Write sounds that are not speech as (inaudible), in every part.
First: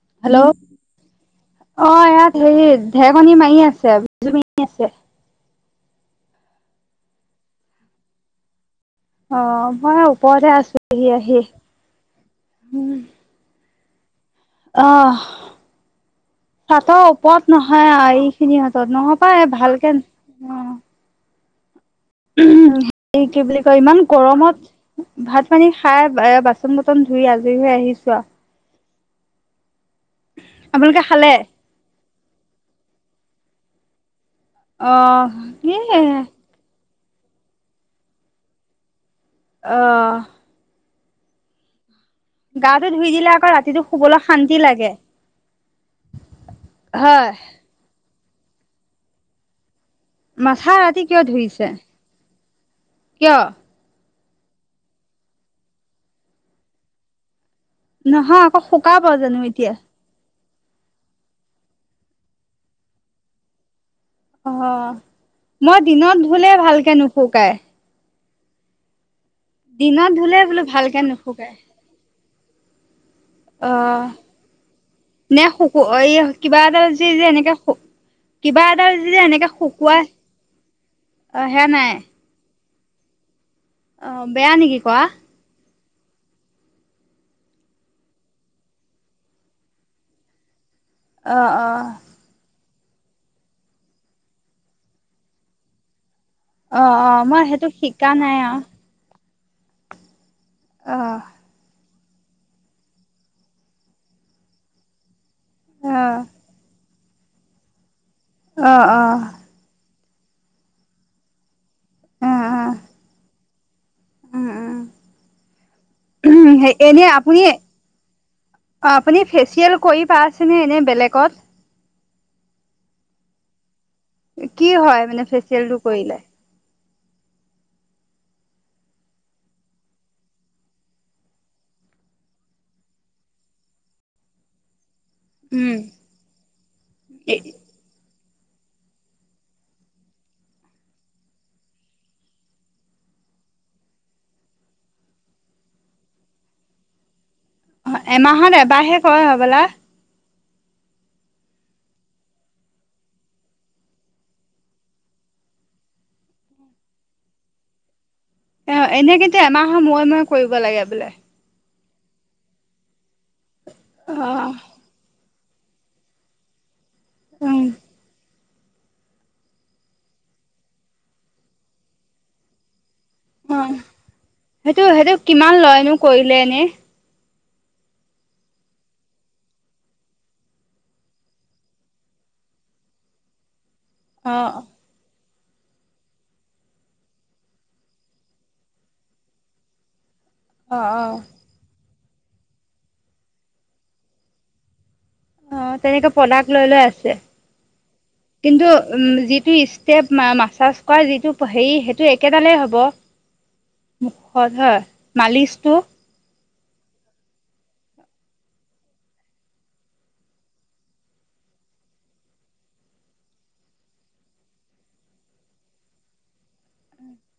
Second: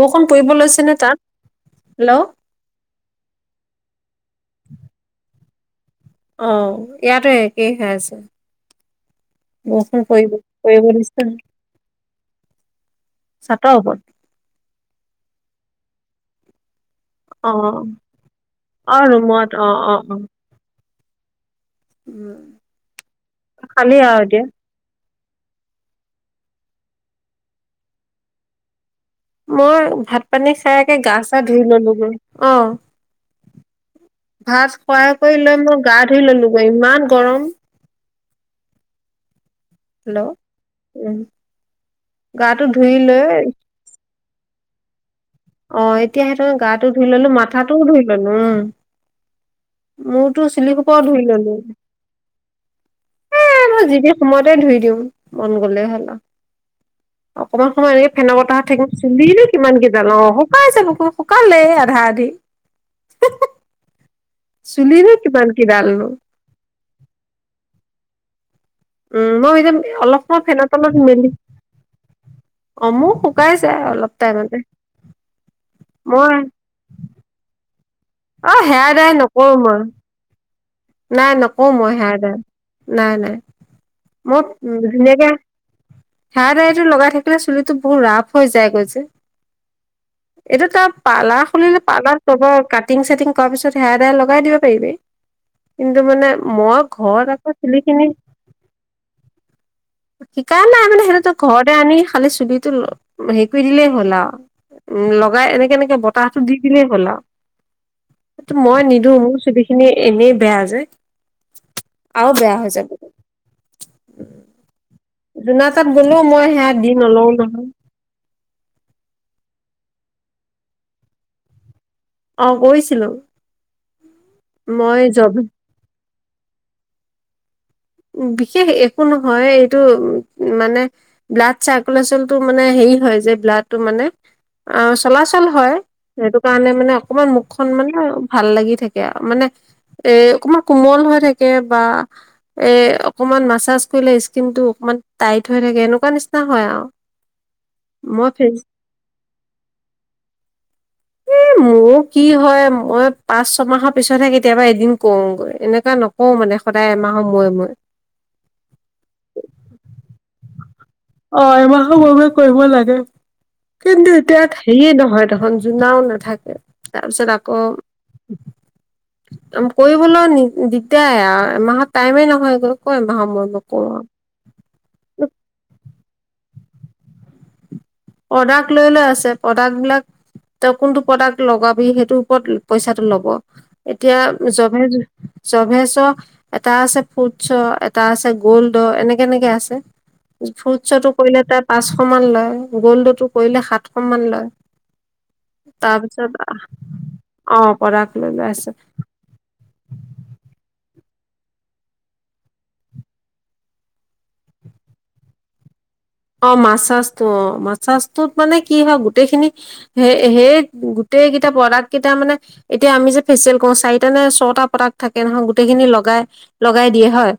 বৰষুণ হেল্ল' পৰিব লৈছে নে তাত? অ' ইয়াত হেৰি ধেকনি মাৰি আছে বিজুলী মাৰি আছে। অ' ইয়াতো একেই হৈ আছে। অ মই বৰষুণ ওপৰতে পৰিব আছোহি আহি দিছা তৰপত অহ' তাক তো ওপৰত অ নহয়া এই খিনি হতত অ নহ পায় ৰুমত অ ভালকে অ' উম উমহ, এই কি বুলি কয় খালি ইমান আৰু এতিয়া গৰমত ভাত পানী খাই আহ বাচন বৰ্তন ধুই আজৰি হৈ আহিছোঁ আৰু মই ভাত পানী খাইকে আপোনালোকে গা খালে চা ধুই ললোঁ গৈ। অ ভাত অ খোৱাই কৰি লৈ কি মই গা ধুই ললো গৈ ইমান গৰম হেল্ল' অ উম গাটো ধুই দিলে আকৌ ৰাতিটো শুবলৈ শান্তি লাগে অ এতিয়া সেইতো গাটো ধুই ললো হয় মাথাটোও ধুই ললো উম মোৰতো মাথা চিলিকোপ ৰাতি ধুই কিয় ললো ধুইছে কিয় এ (unintelligible) মইতে ধুই দিওঁ মন গলে হ'ল আও অকমান সময় এনেকে ফেনৰ নহয় আকৌ বতাহাত থাকিম শুকাব জানো চুলিনো এতিয়া কিমান কেইডাল ন শুকাই যাব ক শুকালেই আধা আধি অ' চুলিনো কিমান মই কিডালনো দিনত ধুলে ভালকে নুফুকাই। উম, মই এতিয়া অলপ ধুলে সময় বোলো ফেনৰতলত ভালকে মেলি নুশুকাই অমোক। অ' নে শুকু এই মই কিবা এটা যি যে এনেকে অ' কিবা এটা সেয়া যি দাই যে এনেকে নকৰো মই। শুকুৱাই নাই অ নকৰো নাই মই সেয়া দাই নাই, নাই, অ মই বেয়া নেকি কোৱা ধুনীয়াকে হেয়াৰ দাইটো লগাই থাকিলে চুলিটো বহু ৰাফ হৈ যায়গৈ যে। এটো তাত অ পাৰ্লাৰ অ খুলিলে পাৰ্লাৰত ক'ব কাটিং চাটিং কৰাৰ পিছত হেয়াৰ দেয়াৰ লগাই দিব পাৰিবি কিন্তু মানে মই অ অ ঘৰত মই আকৌ সেইটো চুলি কিনি শিকা নাই আৰু শিকা নাই অ মানে সেইটো তই ঘৰতে আনি খালি চুলিটো হেৰি কৰি দিলেই হ'ল আও লগ গাই এনেকে অ এনেকে বতাহটো দি দিলেই হল আও সেইটো অ মই নিদিওঁ মোৰ চুলি খিনি এনেই বেয়া যে অ অ আও বেয়া অ হৈ যাব উম যোনা তাত গ'লেও মই সেয়া দি এনে নলও আপুনি নহয় আপুনি ফেচিয়েল কৰি পাইছেনে এনে বেলেগত। অ' গৈছিলো। কি হয় মানে ফেচিয়েল টো কৰিলে? বিশেষ একো নহয় এইটো উ মানে ব্লাড চাৰ্কুলেশচন টো মানে হে কি হয় যে ব্লাডটো মানে অ', চলাচল হয় উম সেইটো কাৰণে মানে অকমান মুখখন মানে ভাল লাগি থাকে মানে এ অকণমান কোমল হৈ থাকে বা এ' অকণমান মাছাজ কৰিলে স্কিনটো অকমান টাইট হৈ থাকে এনেকুৱা নিচিনা হয় আৰু। মই অ'এমাহত ফেচ এবাৰহে কৰে হবলাই। (inaudible) এ মোৰো কি হয় মই পাঁচ ছমাহৰ পিছতহে কেতিয়াবা এদিন কৰোগৈ এনেকুৱা নকওঁ কওঁ মানে সদায় এমাহৰ মোৰে মোৰে। অ' এনে কিন্তু এমাহৰ মোৰে মোৰে কৰিব লাগে। বোলে অ' এমাহৰ মোৰে মোৰে কৰিব লাগে কিন্তু অ এতিয়াত হেয়ে নহয়। দেখখন জোনাও নাথাকে তাৰ পিছত আকৌ উম কৰিবলৈ দিগ্দাৰি আৰু এমাহত টাইমে নহয়গৈ। ক এমাহৰ মূৰে মূৰে অ' কৰো আৰু। সেইটো সেইটো কিমান লয়নো কৰিলে এনে? প্ৰডাক্ট লৈ লৈ আছে প্ৰডাক্ট বিলাক। তই কোনটো প্ৰডাক্ট লগাবি সেইটোৰ ওপৰত পঁইচাটো ল'ব এতিয়া অ জ চভে চ এটা আছে ফুডছ এটা আছে গ'ল্ড এনেকে এনেকে আছে। অ অ ফ্ৰুটছতো কৰিলে তাত পাঁচশ মান লয় গ'ল্ডতো কৰিলে সাতশ মান লয়। অ' তেনেকে তাৰপিছত প্ৰডাক্ট লৈ লৈ আছে। অ প্ৰডাক্ট লৈ লৈ আছে কিন্তু উম যিটো ষ্টেপ মাছাছ ক'য় যিটো হেৰি সেইটো একেডালেই হ'ব। মুখত হয় মালিচটো অ' মাচাজটো অ' মাচাজটোত মানে কি হয় গোটেইখিনি হে সেই গোটেই কেইটা প্ৰডাক্ট কেই লগাই দিয়ে হয়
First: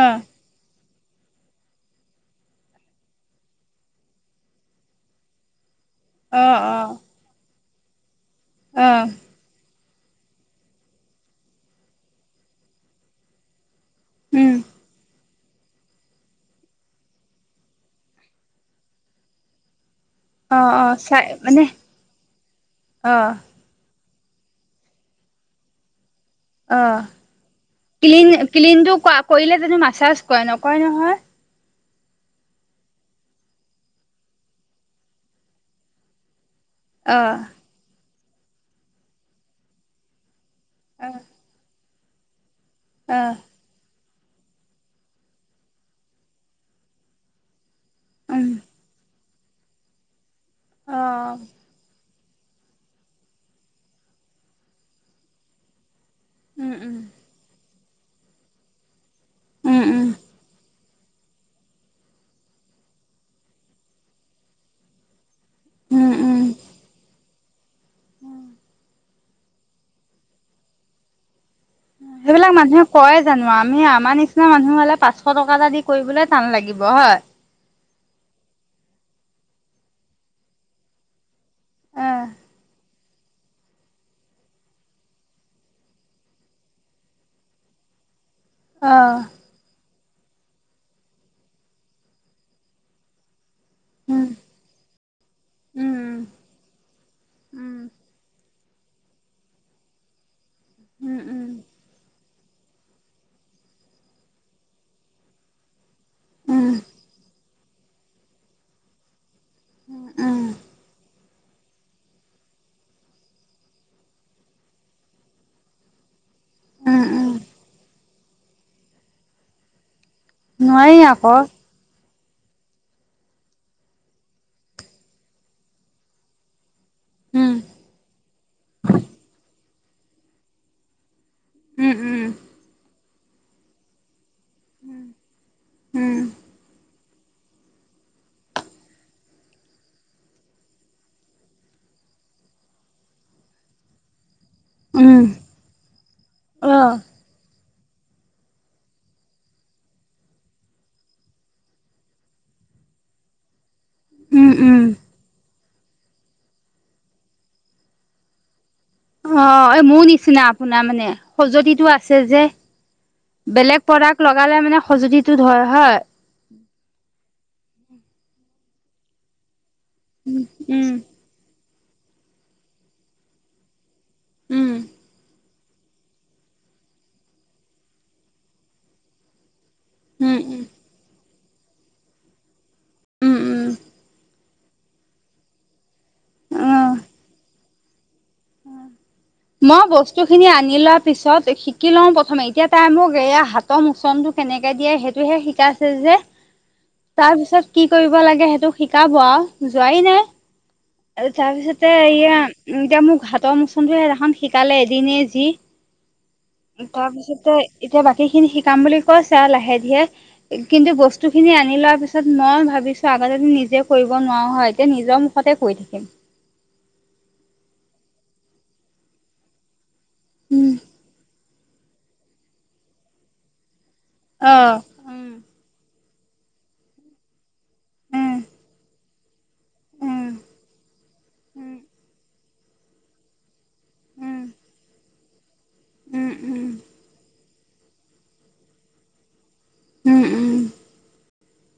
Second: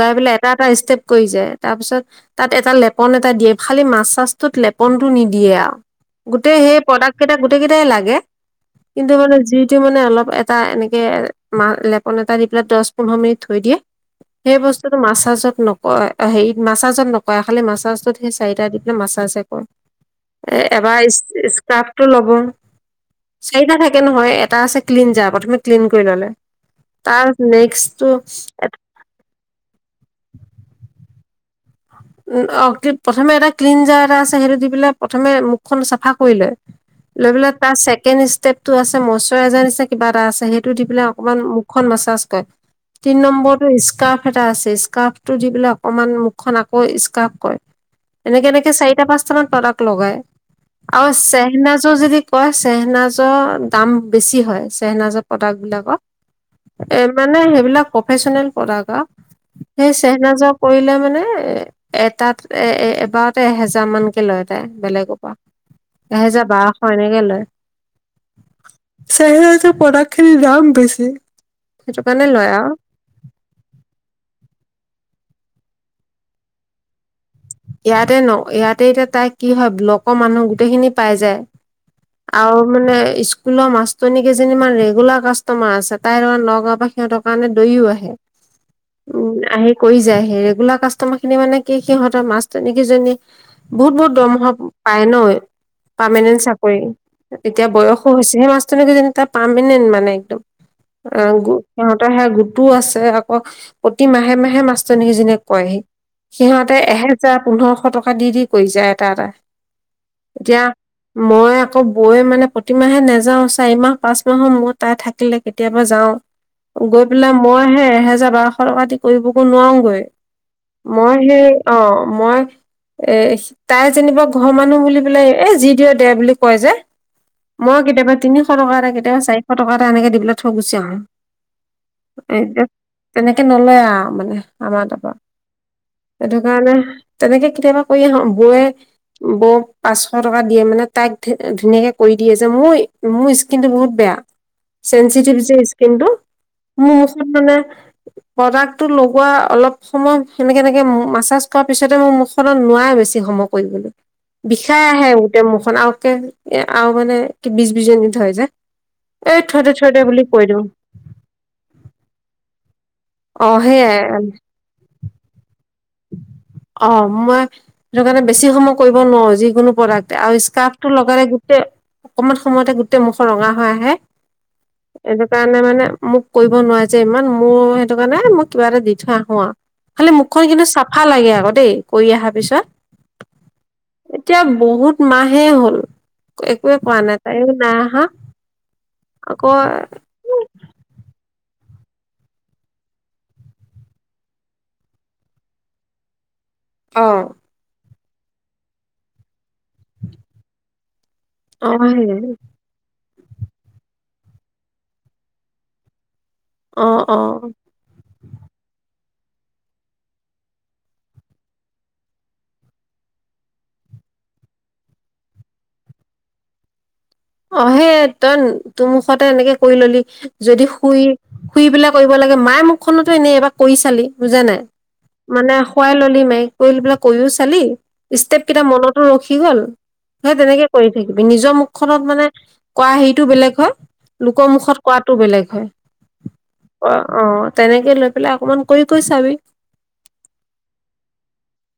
অ পেলায় এটা এটা ষ্টৈপ কৰি যায় তাৰপিছত তাত এটা লেপ ফন এটা দিয়ে খালি মাছচাছটো লেপনটো নিদিয়ে অ গোটেই অ সেই প্ৰডাক্ট কেইটা গোতেইকেইটাই লাগে অ কিন্তু মানে যিটো মানে অলপ এটা এনেকে লেপন এটা দি পেলাই দশ পোন্ধৰ মিনিট থৈ দিয়ে। উম সেই বস্তুতটো মাছাজত নকয় হেৰি মাছাজত নকয় খালি মাছ লাষ্টত সেই চাৰিটা দি পেলাই মাছাজহে কৰে। অ অ চাই মানে অ (inaudible) তে নহয় এটা আছে ক্লিন যাৰ প্ৰথমে ক্লিন কৰি ললে অ তাৰ নেক্সটটো ক্লিন ক্লিনটো কৰিলে অ' প্ৰথমে এটা ক্লিনজাৰ এটা আছে সেইটো দি পেলাই প্ৰথমে মুখখন চাফা কৰি লয়। অ লৈ পেলাই তাৰ ছেকেণ্ড ষ্টেপটো আছে মচোৰাইজাৰ নিচনা কিবা এটা আছে সেই দি পেলাই অ অকমান মুখ মাচাজ কৰে, তিন অ', নম্বৰটো এটা আছে স্কাৰ্ফটো দি পেলাই অকমান মুখখন আকৌ স্ফাৰ্ফ কৰে। এনেকে উম, এনেকে চাৰিটা পাঁচটামান প্ৰডাক্ট লগাই উম। আৰু চেহনাজৰ যদি কয় চেহেনাজৰ দাম বেছি হয় চেহেনজৰ প্ৰডাক্ট বিলাকৰ। এ মানে সেইবিলাক প্ৰফেচনেল প্ৰডাক্ট অ' উম, সেই উম, চেহেনা জোৱা কৰিলে মানে হেই এটাত এ এবাৰতে এহেজাৰ মানকে লয় তাই বেলেগৰ পৰা উম, উম। এহেজাৰ বাৰশ এনেকে লয়। চেহৰাজৰ প্ৰডাক্ট খিনিৰ দাম বেছি। সেইটো কাৰণে লয় সেইবিলাক আৰু মানুহে কয় জানো আমি আমাৰ নিচিনা মানুহ মোৰ হলে পাঁচশ টকা এটা দি কৰিবলৈ টান লাগিব হয়। ইয়াতে ন ইয়াতে এতিয়া তাই কি হয় ব্লকৰ মানুহ গোটেইখিনি পাই যায়। অ', আৰু মানে স্কুলৰ মাষ্টৰনী কেইজনীমান ৰেগুলাৰ কাষ্টমাৰ আছে, তাইৰ নগাঁও পৰা সিহঁতৰ কাৰণে দৌৰিও আহে। উম, আহি কৰি যায় হি ৰেগুলাৰ কাষ্টমাৰ খিনি মানে কি সিহঁতৰ মাছ তেনেকে যোনী বহুত বহুত দৰমহা পায় ন। উম, পাৰ্মানেন্ট চাকৰি, এতিয়া উম, বয়সো হৈছে সেই মাষ্টাৰনী তাৰ পাৰ্মানেণ্ট মানে একদম। উম, অ' উম, গু সিহঁতৰহে গু টো আছে আকৌ প্ৰতি মাহে মাহে মাষ্টৰনী সেইজনীয়ে কয়হি উম। সিহঁতে এহে জাৰ পোন্ধৰশ টকা দি দি কৰি যায় এটা এটা, উম, এতিয়া মই আকৌ বৈ মানে প্ৰতিমাহে নাযাওঁ চাৰিমাহ পাঁচ মাহৰ মুৰত তাই থাকিলে কেতিয়াবা যাওঁ। গৈ উম, উম, পেলাই মই সে এহেজাৰ বাৰশ টকা কৰিবগৈ নোৱাৰোগৈ। নোৱাৰি মই আকৌ সেই অ'। মই এ তাই যেনিবা ঘৰ মানুহ বুলি পেলাই এ যি দিয়ে দে বুলি কয় যে। উম, মই কেতিয়াবা তিনিশ টকা এটা কেতিয়াবা চাৰিশ টকা এটা এনেকে দি পেলাই থৈ গুচি আহো। উম উম। এ তেনেকে নলয় আৰু মানে আমাৰ তাৰপৰা, উম। সেইটো কাৰণে তেনেকে কেতিয়াবা কৰি আহো বৌয়ে বৌক পাঁচশ টকা দিয়ে মানে তাইক ধুনীয়াকে কৰি দিয়ে যে মোৰ মোৰ স্কিনটো বহুত বেয়া। উম, চেনচিটিভ যে স্কিনটো, মোৰ অ', মুখত মানে প্ৰডাক্টটো লগোৱা অলপ সময় সেনেকে এনেকে মাছাজ কৰাত তাৰপিছতে মোৰ মুখখনত নোৱাৰ বেছি সময় কৰিবলৈ, উম, উম। বিষাই আহে গোটেই মুখ আকে আৰু মানে কি বিজ বিজন ধৰি যায়। অ' এই মোৰ নিচিনা আপোনাৰ, মানে খজতিটো আছে যে। অ বেলেগ সেইয়াই প্ৰডাক্ট লগালে মানে খজুলিটো ধৰে হয় অ' মই সেইটো কাৰণে বেছি সময় কৰিব নোৱাৰো যিকোনো প্ৰডাক্ট, আৰু উম, স্কাৰ্ফ টো উম, লগালে গোটেই অকমান সময়তে গোটেই মুখৰ ৰঙা হৈ আহে উম। এনেকুৱা কাৰণে মানে মোক কৰিব নোৱাৰি যে ইমান মোৰ সেইটো কাৰণে মই কিবা এটা দি থৈ আহো আৰু। খালি উম মুখখন উম কিন্তু চাফা লাগে আকৌ দেই কৰি অহাৰ পিছত, উম উম এতিয়া বহুত মাহে হ'ল। একোৱেই উম পোৱা নাই তাইও নাই অহা মই বস্তু খিনি আনি লোৱা পিছত শিকি লঁও প্ৰথমে, এতিয়া তাই মোক এয়া হাতৰ মোচনটো কেনেকে দিয়ে সেইটোহে শিকাইছে যে। অ তাৰ পিছত কি কৰিব লাগে সেইটো শিকাব আৰু, যোৱাই নাই। আৰু অ তাৰপিছতে সেই ইয়ে এনেকে মোক হাতৰ মোচনটোহে এদিনাখন শিকালে, এদিন যি অ তাৰ অ পিছতে এতিয়া বাকী খিনি শিকাম বুলি কৈচে লাহে ধিৰে কিন্তু বস্তু খিনি আনি লোৱা পিছত মই ভাবিছো আগতে নিজে কৰিব নোৱাৰো হয় এতিয়া নিজৰ মুখতে কৰি থাকিম (inaudible) অহে তইন তোৰ মুখতে এনেকে কৰি ল'লি যদি উম শুই শুই পেলাই কৰিব লাগে মায়ে মুখখনতো এনেই এবাৰ কৰি চালি বুজা অ নাই উম মানে, খোৱাই ল'ল মক পৰি (unintelligible) পেলাক কৈও চালি উম ষ্টেপ কেইটা মনতো ৰখি গ'ল উম সেই তেনেকে কৰি থাকিবি নিজৰ উম মুখ ত মানে কৰা হেৰিটো বেলেগ হয়, উম লোকৰ মুখত কৰাটো বেলেগ উম উম হয়। অ' অ' তেনেকে লৈ পেলাই অকমান কৰি কৰি চাবি। উম উম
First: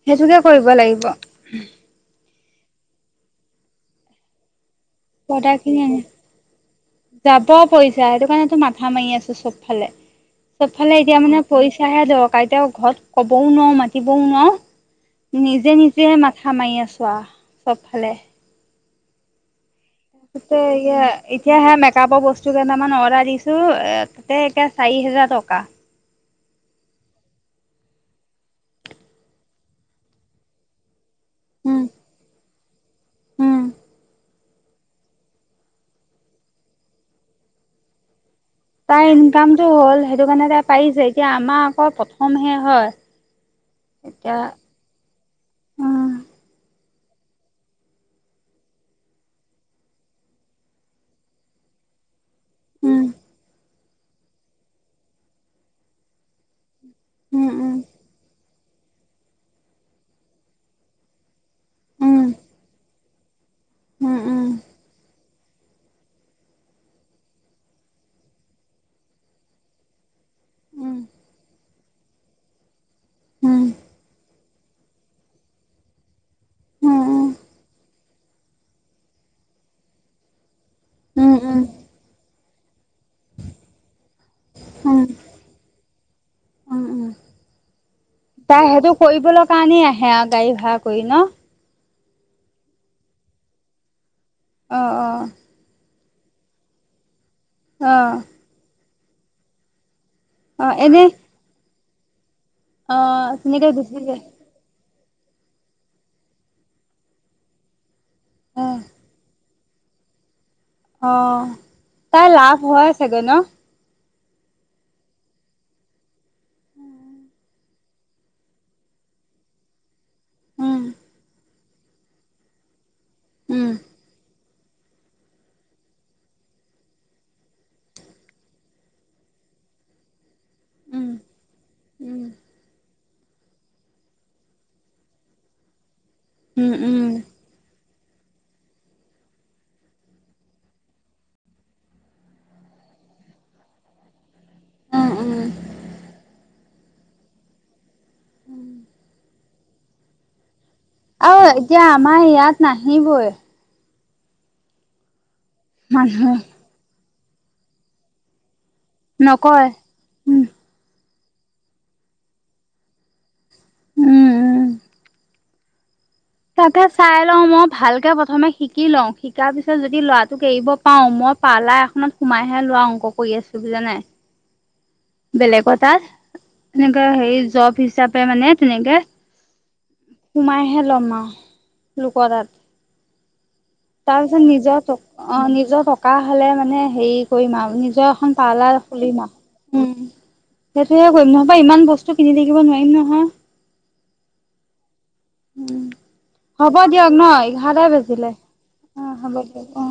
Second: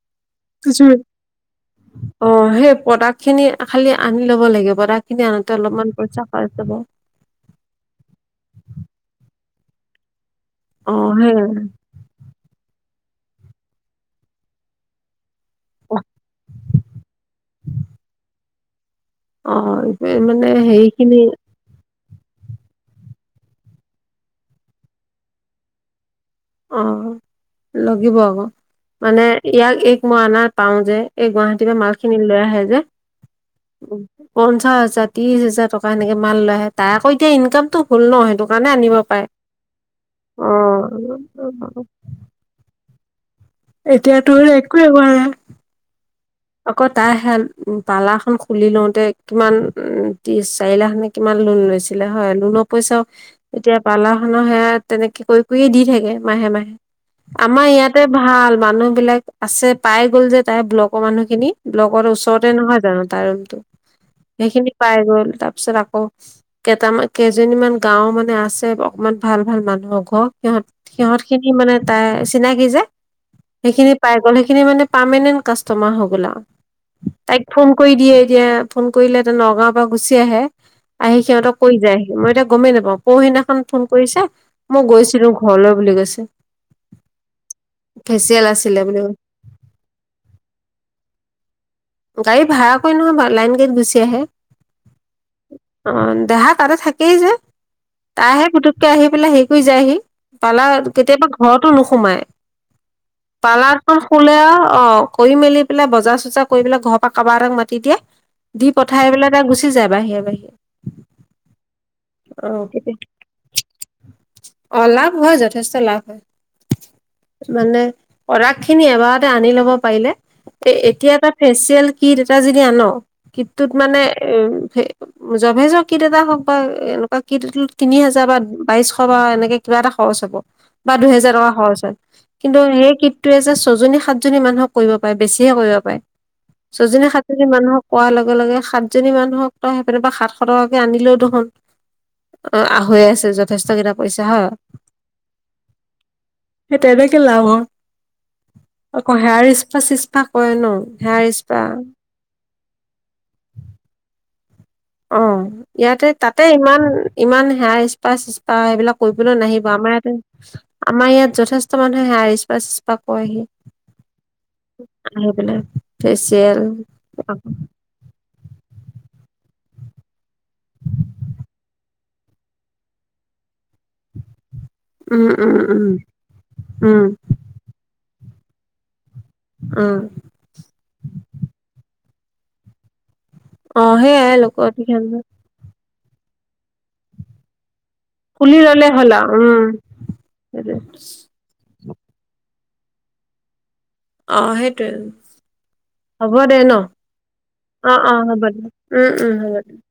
সেইটোকে কৰিব লাগিব। অ' সেই প্ৰডাক্ট খিনি খালি আনি ল'ব লাগে। প্ৰডাক্ট খিনি আনোতে পাউদাৰ খিনি অলপমান আনি, পইচা খৰচ হ'ব যাব পইছা, সেইটো কাৰণোটো মাথা মাৰি আছো চব। ফালে, অ চবফালে এতিয়া সেই মানে পইচাহে দৰকাৰ, এতিয়া ঘৰত ক'বও নোৱাৰোঁ মাতিবও নোৱাৰোঁ নিজে নিজে মাথা মাৰি আছো আহ, চব ফালে অ'। মানে ততে এই হেৰি খিনি এতিয়াে ম পৰ বস্তু কেইটামান অৰ্ডাৰ দিছো, এ তাতে এতিয়া চাৰি হোজাৰ টকা অ', লাগিব আকৌ মানে ইয়াক এক মই অনা পাওঁ যে এই গুৱাহাটী পৰা উম মালখিনি লৈ আহে যে উম উ পঞ্চাশ হাজাৰ ত্ৰিশ হাজাৰ টকা সেনেকে মাল লৈ আহে তাৰ আকৌ এতিয়া ইনকামতটো হ'ল ন' সেইটো কাৰণে আনিব তাৰ পাৰে ইনকামটো হ'ল সেইটো অ কাৰণে তাই পাৰিছে এতিয়া আমাৰ আকৌ প্ৰথমহে হয়। এতিয়া তোৰ একোৱেই হোৱা নাই। উম আকৌ তাই হে পাৰ্লাৰখন খুলি লওতে কিমান উ ত্ৰিশ চাৰি লাখ নে কিমান লোন লৈছে। লৈছিলা হয়। লোনৰ পইচাও উম এতিয়া পাৰ্লাৰখনৰ সেয়া তেনেকে কৰি কৰিয়ে দি থাকে মাহে মাহে উম আমাৰ উম ইয়াতে ভাল মানুহবিলাক আছে পাই গ'ল যে তাই ব্লকৰ মানুহ খিনি লগৰ ওচৰতে নহয় জানো তাৰ ৰুমটো। সেইখিনি পাই গ'ল তাৰ পিছত আকৌ কেইটামান কেইজনীমান গাওঁ মানে আছে অ ভাল ভাল মানুহক ঘৰ সিহঁত সিহঁত খিনি মানে তাই চিনাকি যে সেইখিনি পাই গ'ল সেইখিনি মানে পাৰ্মেণ্ট কাষ্টমাৰ হ'ল লা, উম তাইক ফোন কৰি দিয়ে এতিয়া ফোন কৰিলে নগাঁওৰ পৰা গুচি আহে আহি উম উম উম সিহঁতক কৰি যায়হি, মই এতিয়া গমেই নাপাওঁ পৰহিদিনাখন ফোন কৰিছে মই গৈছিলো ঘৰলৈ বুলি কৈছে। উম উম ফেচিয়েল তাই আছিলে সেইটো বুলি কৈছে। কৰিবলৈ কাৰণেই আহে আৰু গাড়ী ভ়া কৰি ন'। গাড়ী ভাড়া কৰি নহয় বাৰু লাইন গাড়ীত গুচি আহে। আহ আহ। অ', দেহা তাতে থাকেই যে অ তাইহে পুটুককে আহি পেলাই হেৰি কৰি যায়হি। অ পাৰ্লাৰ এনেই কেতিয়াবা ঘৰতো নোসোমাই অ তেনেকে পাৰ্লাৰমান গুচি যায় খুলে অ' কৰি মেলি পেলাই বজাৰ চজাৰ কৰি পেলাই ঘৰৰ পৰা কাৰোব এটাক মাতি দিয়ে অ দি পঠাই পেলাই ত গ চ যাই বাহিৰে বাহিৰে। অ', তাৰ লাভ হয় চাগৈ ন'। অলাভ হয় যথেষ্ট লাভ হয়। মানে প্ৰডাক্ট খিনি এবাৰতে আনি ল'ব পাৰিলে এ উম এতিয়া তাত ফেচিয়েল কিট এটা যদি আন, উম কিটটোত মানে উ জভেজ কিট এটা হওঁক বা এনেকুৱা কিট তিনি হাজাৰ বা বাইশ বা এনেকে কিবা এটা খৰচ হ'ব। বা উম দুহেজাৰ টকা খৰচ হয়, উম কিন্তু সেই কীটটোৱে যে ছজনী সাতজনী মানুহক কৰিব পাৰে বেছিহে কৰিব পাৰে উম উম ছজনী সাতজনী মানুহক কোৱাৰ লগে লগে সাতজনী মানুহক তই সেইপিনৰ পৰা সাতশ টকাকে আনিলেও দেখোন অ আছে যথেষ্ট কেইটা পইচা হ অ উম সেই তেনেকে লাভ হয় আকৌ হেয়াৰ ইচ্পা চিচপা কৰে ন হেয়াৰ অ স্পা এতিয়া আমাৰ ইয়াত নাহিবই অ ইয়াতে মানুহে তাতে ইমান ইমান হেয়াৰ স্পা ত সেবিলাক কৰিবলৈ নাহিব নকয় আমাৰ ইয়াতে উম আমাৰ ইয়াত যথেষ্ট মানুহে আহে আহি হেয়াৰ ইস্পা চিছপা কৰে আহি উম উম আহি পেলাই ফেচিয়েল তাকে চাই লও মই ভালকে প্ৰথমে শিকি লওঁ শিকাৰ পিছত যদি ল'ৰাটোক এৰিব পাও মই পাৰ্লাৰ এখনত সোমাইহে ল'ৰা অংক কৰি আছো বুজা নাই। উম উম বেলেগৰ উম তাত এনেকাে উম হেৰি জব হিচাপে তাপে মানে তেনেকে উম সোমাইহে লম আৰু। লোকদাত অ সেইয়াই তাৰপিছত লোক নিজৰ অধিক অ', নিজৰ টকা হলে মানে হেৰি কৰিম আৰু এ খুলি পাৰ্লাৰ ললে হ'ল খুলিম আৰু উম সেইটোৱে সেইটোে কৰি নহব ইমান বস্তু কিনি থাকিব নোৱাৰিম নহয় আহ সেইটোৱে হ'ব দে ন দিয়ক ন এঘাৰটাই অ অ বাজিলে হ'ব দে উম অ উম হ'ব দিয়ক দে অ